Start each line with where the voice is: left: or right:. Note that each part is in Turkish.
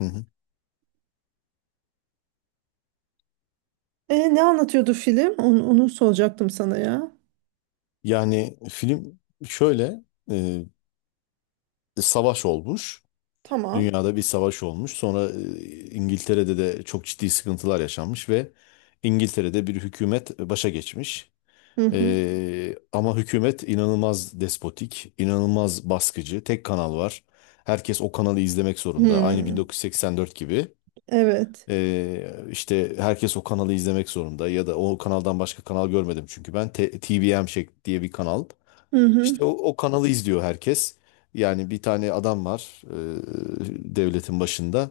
left: Hı hı.
right: Ne anlatıyordu film? Onu soracaktım sana ya.
left: Yani film şöyle e, savaş olmuş.
right: Tamam.
left: Dünyada bir savaş olmuş. Sonra İngiltere'de de çok ciddi sıkıntılar yaşanmış ve İngiltere'de bir hükümet başa geçmiş.
right: Hı hı.
left: Ama hükümet inanılmaz despotik, inanılmaz baskıcı. Tek kanal var. Herkes o kanalı izlemek zorunda. Aynı
right: Hmm,
left: 1984 gibi.
right: evet.
left: İşte herkes o kanalı izlemek zorunda ya da o kanaldan başka kanal görmedim çünkü ben TVM şek diye bir kanal.
right: Hı hı.
left: İşte o kanalı izliyor herkes. Yani bir tane adam var devletin başında.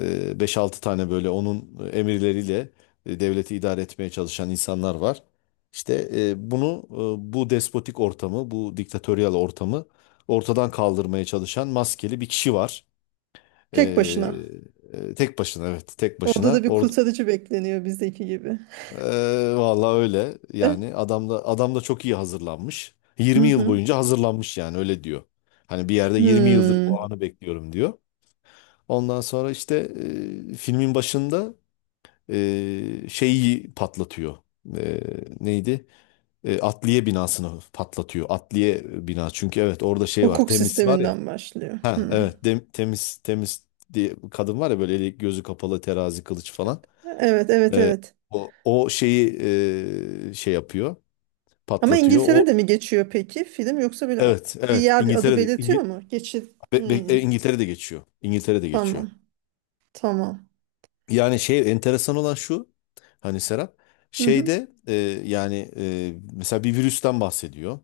left: 5-6 tane böyle onun emirleriyle devleti idare etmeye çalışan insanlar var. İşte bunu bu despotik ortamı, bu diktatöryal ortamı ortadan kaldırmaya çalışan maskeli bir kişi var.
right: Tek
left: E,
right: başına.
left: Tek başına, evet, tek
right: Orada da
left: başına.
right: bir kurtarıcı bekleniyor bizdeki gibi.
left: Vallahi öyle. Yani adam da çok iyi hazırlanmış.
right: Hı
left: 20 yıl
right: hı.
left: boyunca hazırlanmış yani, öyle diyor. Hani bir yerde 20 yıldır bu
right: Hmm.
left: anı bekliyorum diyor. Ondan sonra işte filmin başında şeyi patlatıyor. E, Neydi? Atliye binasını patlatıyor. Atliye bina. Çünkü evet orada şey var.
right: Hukuk
left: Temiz var ya.
right: sisteminden başlıyor.
left: Ha
right: Hmm.
left: evet, temiz diye bir kadın var ya, böyle eli gözü kapalı, terazi, kılıç falan.
right: Evet, evet,
left: E,
right: evet.
left: o şeyi şey yapıyor,
right: Ama
left: patlatıyor. O,
right: İngiltere'de mi geçiyor peki film, yoksa böyle
left: evet,
right: bir
left: evet,
right: yer adı
left: İngiltere'de
right: belirtiyor
left: İngi,
right: mu? Geçit.
left: be- be-
right: Hmm.
left: e, İngiltere'de geçiyor. İngiltere'de geçiyor.
right: Tamam. Tamam.
left: Yani şey, enteresan olan şu, hani Serap
right: Hı hı.
left: şeyde yani mesela bir virüsten bahsediyor.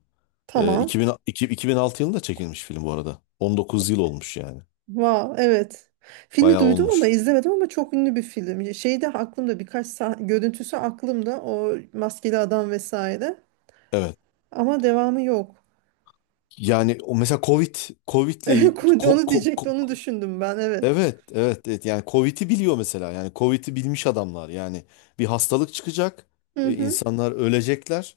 left: E,
right: Tamam.
left: 2000, iki- 2006 yılında çekilmiş film bu arada. 19 yıl olmuş yani.
right: Wow, evet. Filmi
left: Bayağı
right: duydum ama
left: olmuş.
right: izlemedim, ama çok ünlü bir film. Şeyde aklımda birkaç görüntüsü aklımda, o maskeli adam vesaire.
left: Evet.
right: Ama devamı yok.
left: Yani o mesela Covid Covid'le il- ko,
right: Onu
left: ko-
right: diyecekti,
left: ko-
right: onu düşündüm ben. Evet.
left: Evet, evet, evet. Yani Covid'i biliyor mesela. Yani Covid'i bilmiş adamlar. Yani bir hastalık çıkacak,
right: Hı hı.
left: insanlar ölecekler,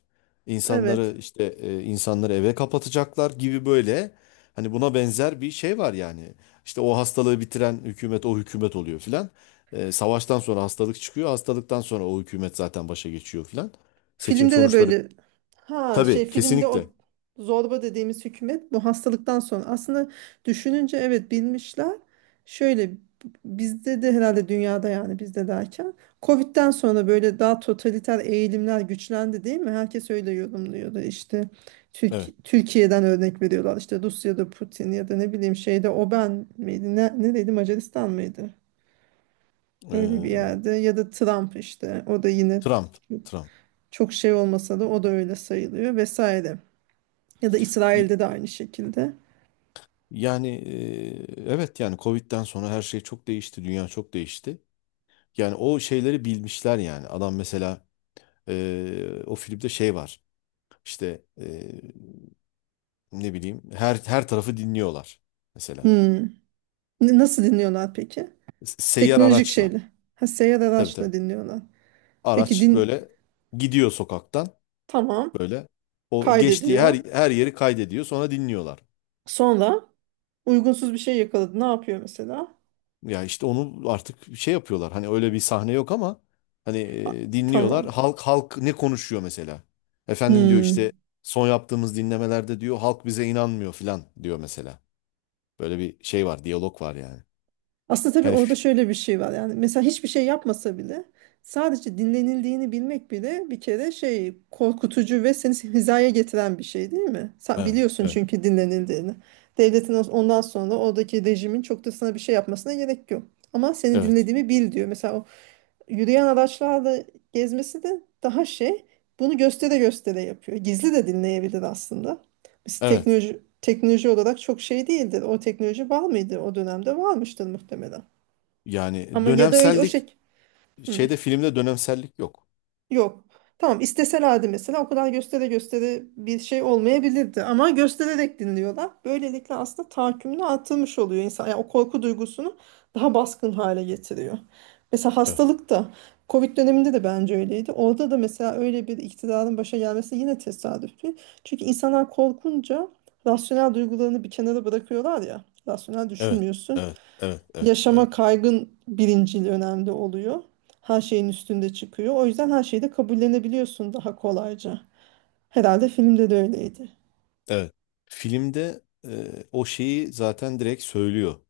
right: Evet.
left: insanları eve kapatacaklar gibi böyle. Hani buna benzer bir şey var yani. İşte o hastalığı bitiren hükümet, o hükümet oluyor filan. Savaştan sonra hastalık çıkıyor, hastalıktan sonra o hükümet zaten başa geçiyor filan. Seçim
right: Filmde de
left: sonuçları,
right: böyle, ha şey,
left: tabii,
right: filmde o
left: kesinlikle.
right: zorba dediğimiz hükümet bu hastalıktan sonra aslında, düşününce evet, bilmişler. Şöyle, bizde de herhalde, dünyada yani, bizde derken Covid'den sonra böyle daha totaliter eğilimler güçlendi değil mi? Herkes öyle yorumluyordu işte,
left: Evet.
right: Türkiye'den örnek veriyorlar işte, Rusya'da Putin ya da ne bileyim, şeyde Oban miydi ne, nereydi, Macaristan mıydı? Öyle bir
left: E,
right: yerde, ya da Trump işte, o da yine
left: Trump, Trump.
right: çok şey olmasa da o da öyle sayılıyor vesaire. Ya da İsrail'de de aynı şekilde.
left: Yani evet, yani Covid'den sonra her şey çok değişti. Dünya çok değişti. Yani o şeyleri bilmişler yani. Adam mesela o filmde şey var. İşte ne bileyim, her tarafı dinliyorlar mesela.
right: Hmm. Nasıl dinliyorlar peki?
left: Seyyar
right: Teknolojik
left: araçla.
right: şeyle. Ha, seyyar
left: Tabii, tabii.
right: araçla dinliyorlar. Peki
left: Araç
right: din,
left: böyle gidiyor sokaktan,
right: tamam,
left: böyle o geçtiği her
right: kaydediyor.
left: her yeri kaydediyor, sonra dinliyorlar.
right: Sonra uygunsuz bir şey yakaladı, ne yapıyor mesela?
left: Ya işte onu artık şey yapıyorlar. Hani öyle bir sahne yok ama hani
right: A-
left: dinliyorlar.
right: Tamam.
left: Halk ne konuşuyor mesela? Efendim, diyor işte,
right: Hmm.
left: son yaptığımız dinlemelerde diyor halk bize inanmıyor filan diyor mesela. Böyle bir şey var, diyalog var yani.
right: Aslında tabii
left: Yani,
right: orada şöyle bir şey var yani, mesela hiçbir şey yapmasa bile sadece dinlenildiğini bilmek bile bir kere şey, korkutucu ve seni hizaya getiren bir şey değil mi? Sen
left: evet,
right: biliyorsun
left: evet,
right: çünkü dinlenildiğini. Devletin ondan sonra oradaki rejimin çok da sana bir şey yapmasına gerek yok. Ama seni
left: evet.
right: dinlediğimi bil diyor. Mesela o yürüyen araçlarla gezmesi de daha şey, bunu göstere göstere yapıyor. Gizli de dinleyebilir aslında. Biz
left: Evet.
right: teknoloji olarak çok şey değildir. O teknoloji var mıydı o dönemde? Varmıştır muhtemelen.
left: Yani
right: Ama ya da öyle o
left: dönemsellik,
right: şey. Hı,
left: şeyde, filmde dönemsellik yok.
right: yok. Tamam, isteselerdi mesela o kadar göstere göstere bir şey olmayabilirdi. Ama göstererek dinliyorlar. Böylelikle aslında tahakkümünü artırmış oluyor insan. Yani o korku duygusunu daha baskın hale getiriyor. Mesela
left: Evet,
right: hastalık da, Covid döneminde de bence öyleydi. Orada da mesela öyle bir iktidarın başa gelmesi yine tesadüf değil. Çünkü insanlar korkunca rasyonel duygularını bir kenara bırakıyorlar ya. Rasyonel
left: evet,
right: düşünmüyorsun,
left: evet, evet, evet,
right: yaşama
left: evet,
right: kaygın birincil önemli oluyor. Her şeyin üstünde çıkıyor. O yüzden her şeyi de kabullenebiliyorsun daha kolayca. Herhalde filmde de öyleydi.
left: evet. Filmde o şeyi zaten direkt söylüyor.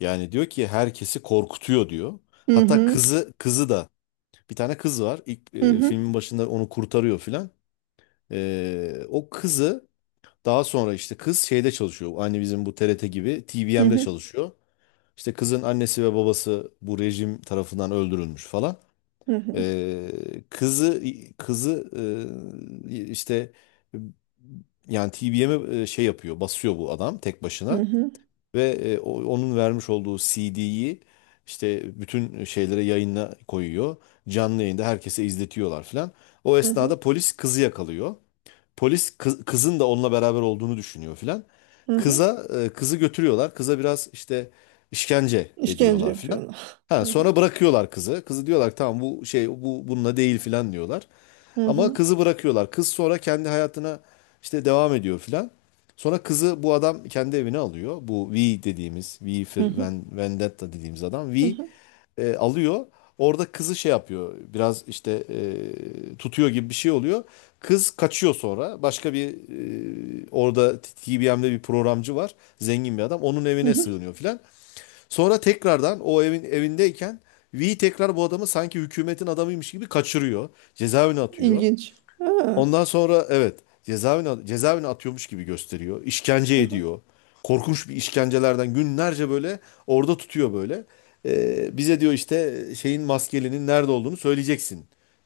left: Yani diyor ki herkesi korkutuyor diyor.
right: Hı
left: Hatta
right: hı.
left: kızı da, bir tane kız var. İlk
right: Hı hı.
left: filmin başında onu kurtarıyor filan. O kızı daha sonra, işte kız şeyde çalışıyor. Aynı bizim bu TRT gibi
right: Hı
left: TVM'de
right: hı.
left: çalışıyor. İşte kızın annesi ve babası bu rejim tarafından öldürülmüş falan.
right: Hı hı.
left: E, kızı kızı işte, yani TVM'e şey yapıyor, basıyor bu adam tek
right: Hı
left: başına.
right: hı.
left: Ve onun vermiş olduğu CD'yi işte bütün şeylere, yayına koyuyor. Canlı yayında herkese izletiyorlar filan. O
right: Hı hı.
left: esnada polis kızı yakalıyor. Polis kızın da onunla beraber olduğunu düşünüyor filan.
right: Hı hı.
left: Kızı götürüyorlar. Kıza biraz işte işkence
right: İşkence
left: ediyorlar filan.
right: yapıyorlar.
left: Ha,
right: Hı hı.
left: sonra bırakıyorlar kızı. Kızı, diyorlar, tamam bu şey, bu bununla değil filan diyorlar.
right: Hı
left: Ama
right: hı.
left: kızı bırakıyorlar. Kız sonra kendi hayatına işte devam ediyor filan. Sonra kızı bu adam kendi evine alıyor. Bu V dediğimiz, V for
right: Hı hı.
left: Vendetta dediğimiz adam.
right: Hı
left: V
right: hı.
left: alıyor. Orada kızı şey yapıyor. Biraz işte tutuyor gibi bir şey oluyor. Kız kaçıyor sonra. Orada TBM'de bir programcı var. Zengin bir adam. Onun
right: Hı
left: evine
right: hı.
left: sığınıyor filan. Sonra tekrardan o evindeyken V tekrar bu adamı sanki hükümetin adamıymış gibi kaçırıyor. Cezaevine atıyor.
right: İlginç. Ha.
left: Ondan sonra, evet, cezaevine atıyormuş gibi gösteriyor. İşkence
right: Hı hı.
left: ediyor. Korkunç bir işkencelerden günlerce böyle orada tutuyor böyle. Bize diyor işte şeyin, maskelinin nerede olduğunu söyleyeceksin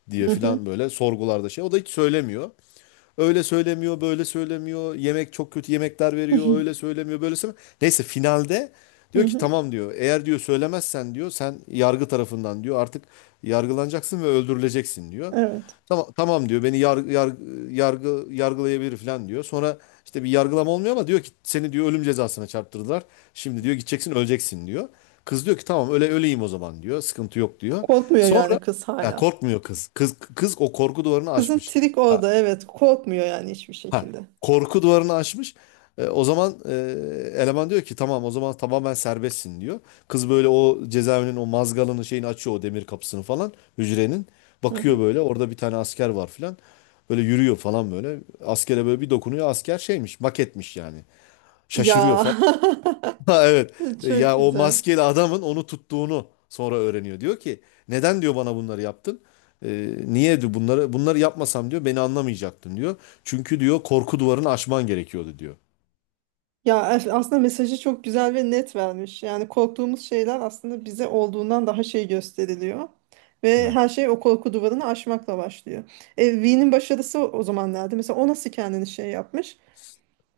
left: diye
right: Hı hı.
left: filan, böyle sorgularda şey. O da hiç söylemiyor. Öyle söylemiyor, böyle söylemiyor. Yemek, çok kötü yemekler
right: Hı
left: veriyor.
right: hı.
left: Öyle söylemiyor, böyle söylemiyor. Neyse finalde
right: Hı
left: diyor ki
right: hı.
left: tamam diyor. Eğer, diyor, söylemezsen diyor, sen yargı tarafından, diyor, artık yargılanacaksın ve öldürüleceksin diyor.
right: Evet.
left: Tamam, tamam diyor, beni yargılayabilir falan diyor. Sonra işte bir yargılama olmuyor ama diyor ki seni, diyor, ölüm cezasına çarptırdılar. Şimdi, diyor, gideceksin öleceksin diyor. Kız diyor ki tamam, öyle öleyim o zaman diyor. Sıkıntı yok diyor.
right: Korkmuyor yani
left: Sonra,
right: kız
left: ya,
right: hala.
left: korkmuyor kız. Kız o korku duvarını
right: Kızın
left: aşmış.
right: trik orada, evet korkmuyor yani hiçbir
left: Ha,
right: şekilde.
left: korku duvarını açmış. O zaman eleman diyor ki tamam, o zaman tamamen serbestsin diyor. Kız böyle o cezaevinin o mazgalını, şeyini açıyor, o demir kapısını falan, hücrenin.
right: Hı
left: Bakıyor,
right: hı.
left: böyle orada bir tane asker var falan. Böyle yürüyor falan böyle. Askere böyle bir dokunuyor, asker şeymiş, maketmiş yani. Şaşırıyor
right: Ya
left: falan. Ha, evet.
right: çok
left: Ya o
right: güzel.
left: maskeli adamın onu tuttuğunu sonra öğreniyor. Diyor ki, neden, diyor, bana bunları yaptın? Niye, diyor, bunları yapmasam, diyor, beni anlamayacaktın diyor. Çünkü, diyor, korku duvarını aşman gerekiyordu diyor.
right: Ya aslında mesajı çok güzel ve net vermiş. Yani korktuğumuz şeyler aslında bize olduğundan daha şey gösteriliyor. Ve
left: Evet.
right: her şey o korku duvarını aşmakla başlıyor. E, V'nin başarısı o zaman nerede? Mesela o nasıl kendini şey yapmış?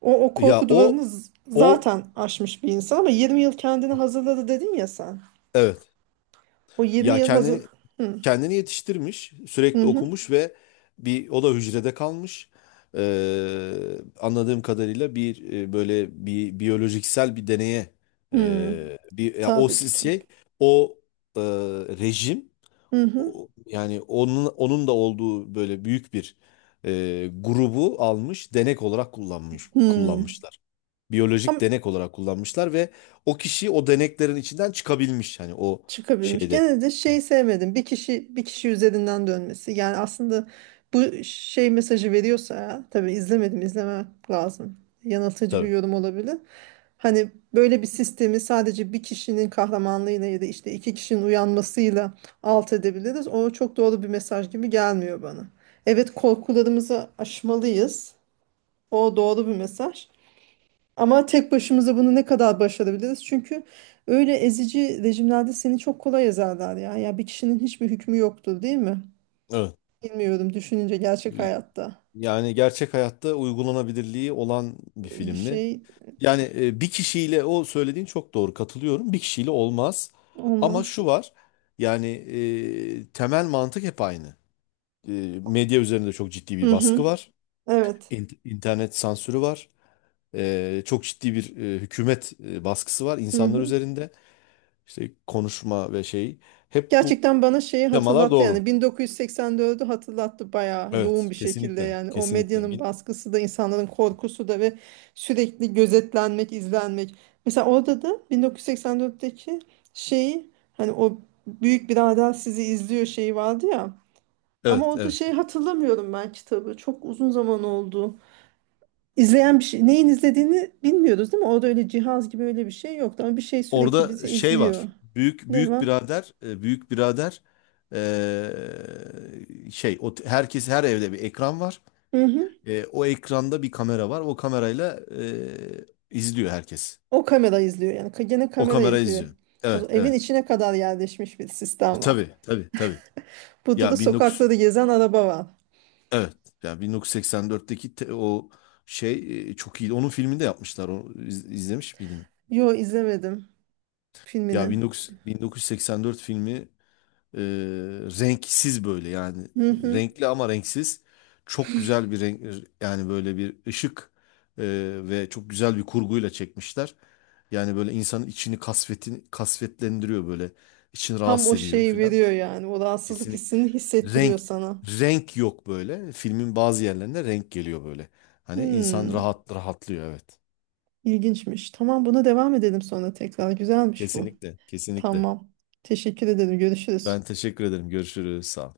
right: O, o
left: Ya
right: korku
left: o
right: duvarını
left: o
right: zaten aşmış bir insan, ama 20 yıl kendini hazırladı dedin ya sen.
left: evet.
right: O 20
left: Ya
right: yıl hazır...
left: kendini
right: Hı hı.
left: kendini yetiştirmiş, sürekli
right: Hı.
left: okumuş ve bir o da hücrede kalmış. Anladığım kadarıyla bir böyle bir biyolojiksel bir deneye
right: Hı.
left: e, bir ya o
right: Tabi
left: si-
right: tutun.
left: şey o e, rejim
right: Hı hı.
left: yani onun da olduğu böyle büyük bir grubu almış, denek olarak
right: Hı.
left: kullanmışlar.
right: Ama.
left: Biyolojik denek olarak kullanmışlar ve o kişi o deneklerin içinden çıkabilmiş, hani o
right: Çıkabilmiş.
left: şeyde,
right: Gene de şeyi sevmedim. Bir kişi, bir kişi üzerinden dönmesi. Yani aslında bu şey mesajı veriyorsa ya, tabii izlemedim, izleme lazım. Yanıltıcı bir
left: tabii.
right: yorum olabilir. Hani böyle bir sistemi sadece bir kişinin kahramanlığıyla ya da işte iki kişinin uyanmasıyla alt edebiliriz. O çok doğru bir mesaj gibi gelmiyor bana. Evet, korkularımızı aşmalıyız. O doğru bir mesaj. Ama tek başımıza bunu ne kadar başarabiliriz? Çünkü öyle ezici rejimlerde seni çok kolay ezerler ya. Ya bir kişinin hiçbir hükmü yoktur değil mi?
left: Evet.
right: Bilmiyorum, düşününce gerçek hayatta
left: Yani gerçek hayatta uygulanabilirliği olan bir
right: bir
left: film mi?
right: şey
left: Yani bir kişiyle, o söylediğin çok doğru, katılıyorum. Bir kişiyle olmaz. Ama
right: olmaz.
left: şu var. Yani temel mantık hep aynı. Medya üzerinde çok ciddi bir
right: Hı
left: baskı
right: hı.
left: var.
right: Evet.
left: İnternet sansürü var. Çok ciddi bir hükümet baskısı var
right: Hı
left: insanlar
right: hı.
left: üzerinde. İşte konuşma ve şey. Hep bu
right: Gerçekten bana şeyi
left: yamalar
right: hatırlattı, yani
left: doğru.
right: 1984'ü hatırlattı bayağı yoğun
left: Evet,
right: bir şekilde,
left: kesinlikle.
right: yani o
left: Kesinlikle.
right: medyanın baskısı da, insanların korkusu da ve sürekli gözetlenmek, izlenmek. Mesela orada da 1984'teki şeyi, hani o büyük birader sizi izliyor şeyi vardı ya, ama
left: Evet,
right: orada
left: evet.
right: şeyi hatırlamıyorum, ben kitabı çok uzun zaman oldu. İzleyen bir şey neyin izlediğini bilmiyoruz değil mi? Orada öyle cihaz gibi öyle bir şey yoktu, ama bir şey sürekli
left: Orada
right: bizi
left: şey
right: izliyor.
left: var. Büyük
right: Ne
left: büyük
right: var?
left: birader, e, büyük birader e, şey, o, herkes, her evde bir ekran var.
right: Hı hı.
left: O ekranda bir kamera var. O kamerayla izliyor herkes.
right: O kamera izliyor yani, gene
left: O
right: kamera
left: kamera
right: izliyor.
left: izliyor.
right: O
left: Evet,
right: zaman evin
left: evet.
right: içine kadar yerleşmiş bir sistem var.
left: Tabii, tabii, tabii.
right: Burada
left: Ya
right: da sokakları
left: 19
right: gezen araba var.
left: Evet. Ya 1984'teki o şey çok iyiydi. Onun filmini de yapmışlar. Onu izlemiş miydin?
right: Yo, izlemedim
left: Ya
right: filmini.
left: 19 1984 filmi. Ee, Renksiz böyle, yani
right: Hı hı.
left: renkli ama renksiz, çok güzel bir renk, yani böyle bir ışık e, ve çok güzel bir kurguyla çekmişler. Yani böyle insanın içini kasvetlendiriyor, böyle içini
right: Tam
left: rahatsız
right: o
left: ediyor
right: şeyi
left: filan.
right: veriyor yani. O rahatsızlık
left: Kesinlikle
right: hissini hissettiriyor
left: renk
right: sana.
left: renk yok, böyle filmin bazı yerlerinde renk geliyor böyle. Hani insan
right: Hmm,
left: rahatlıyor, evet.
right: ilginçmiş. Tamam, buna devam edelim sonra tekrar. Güzelmiş bu.
left: Kesinlikle, kesinlikle.
right: Tamam. Teşekkür ederim.
left: Ben
right: Görüşürüz.
left: teşekkür ederim. Görüşürüz. Sağ ol.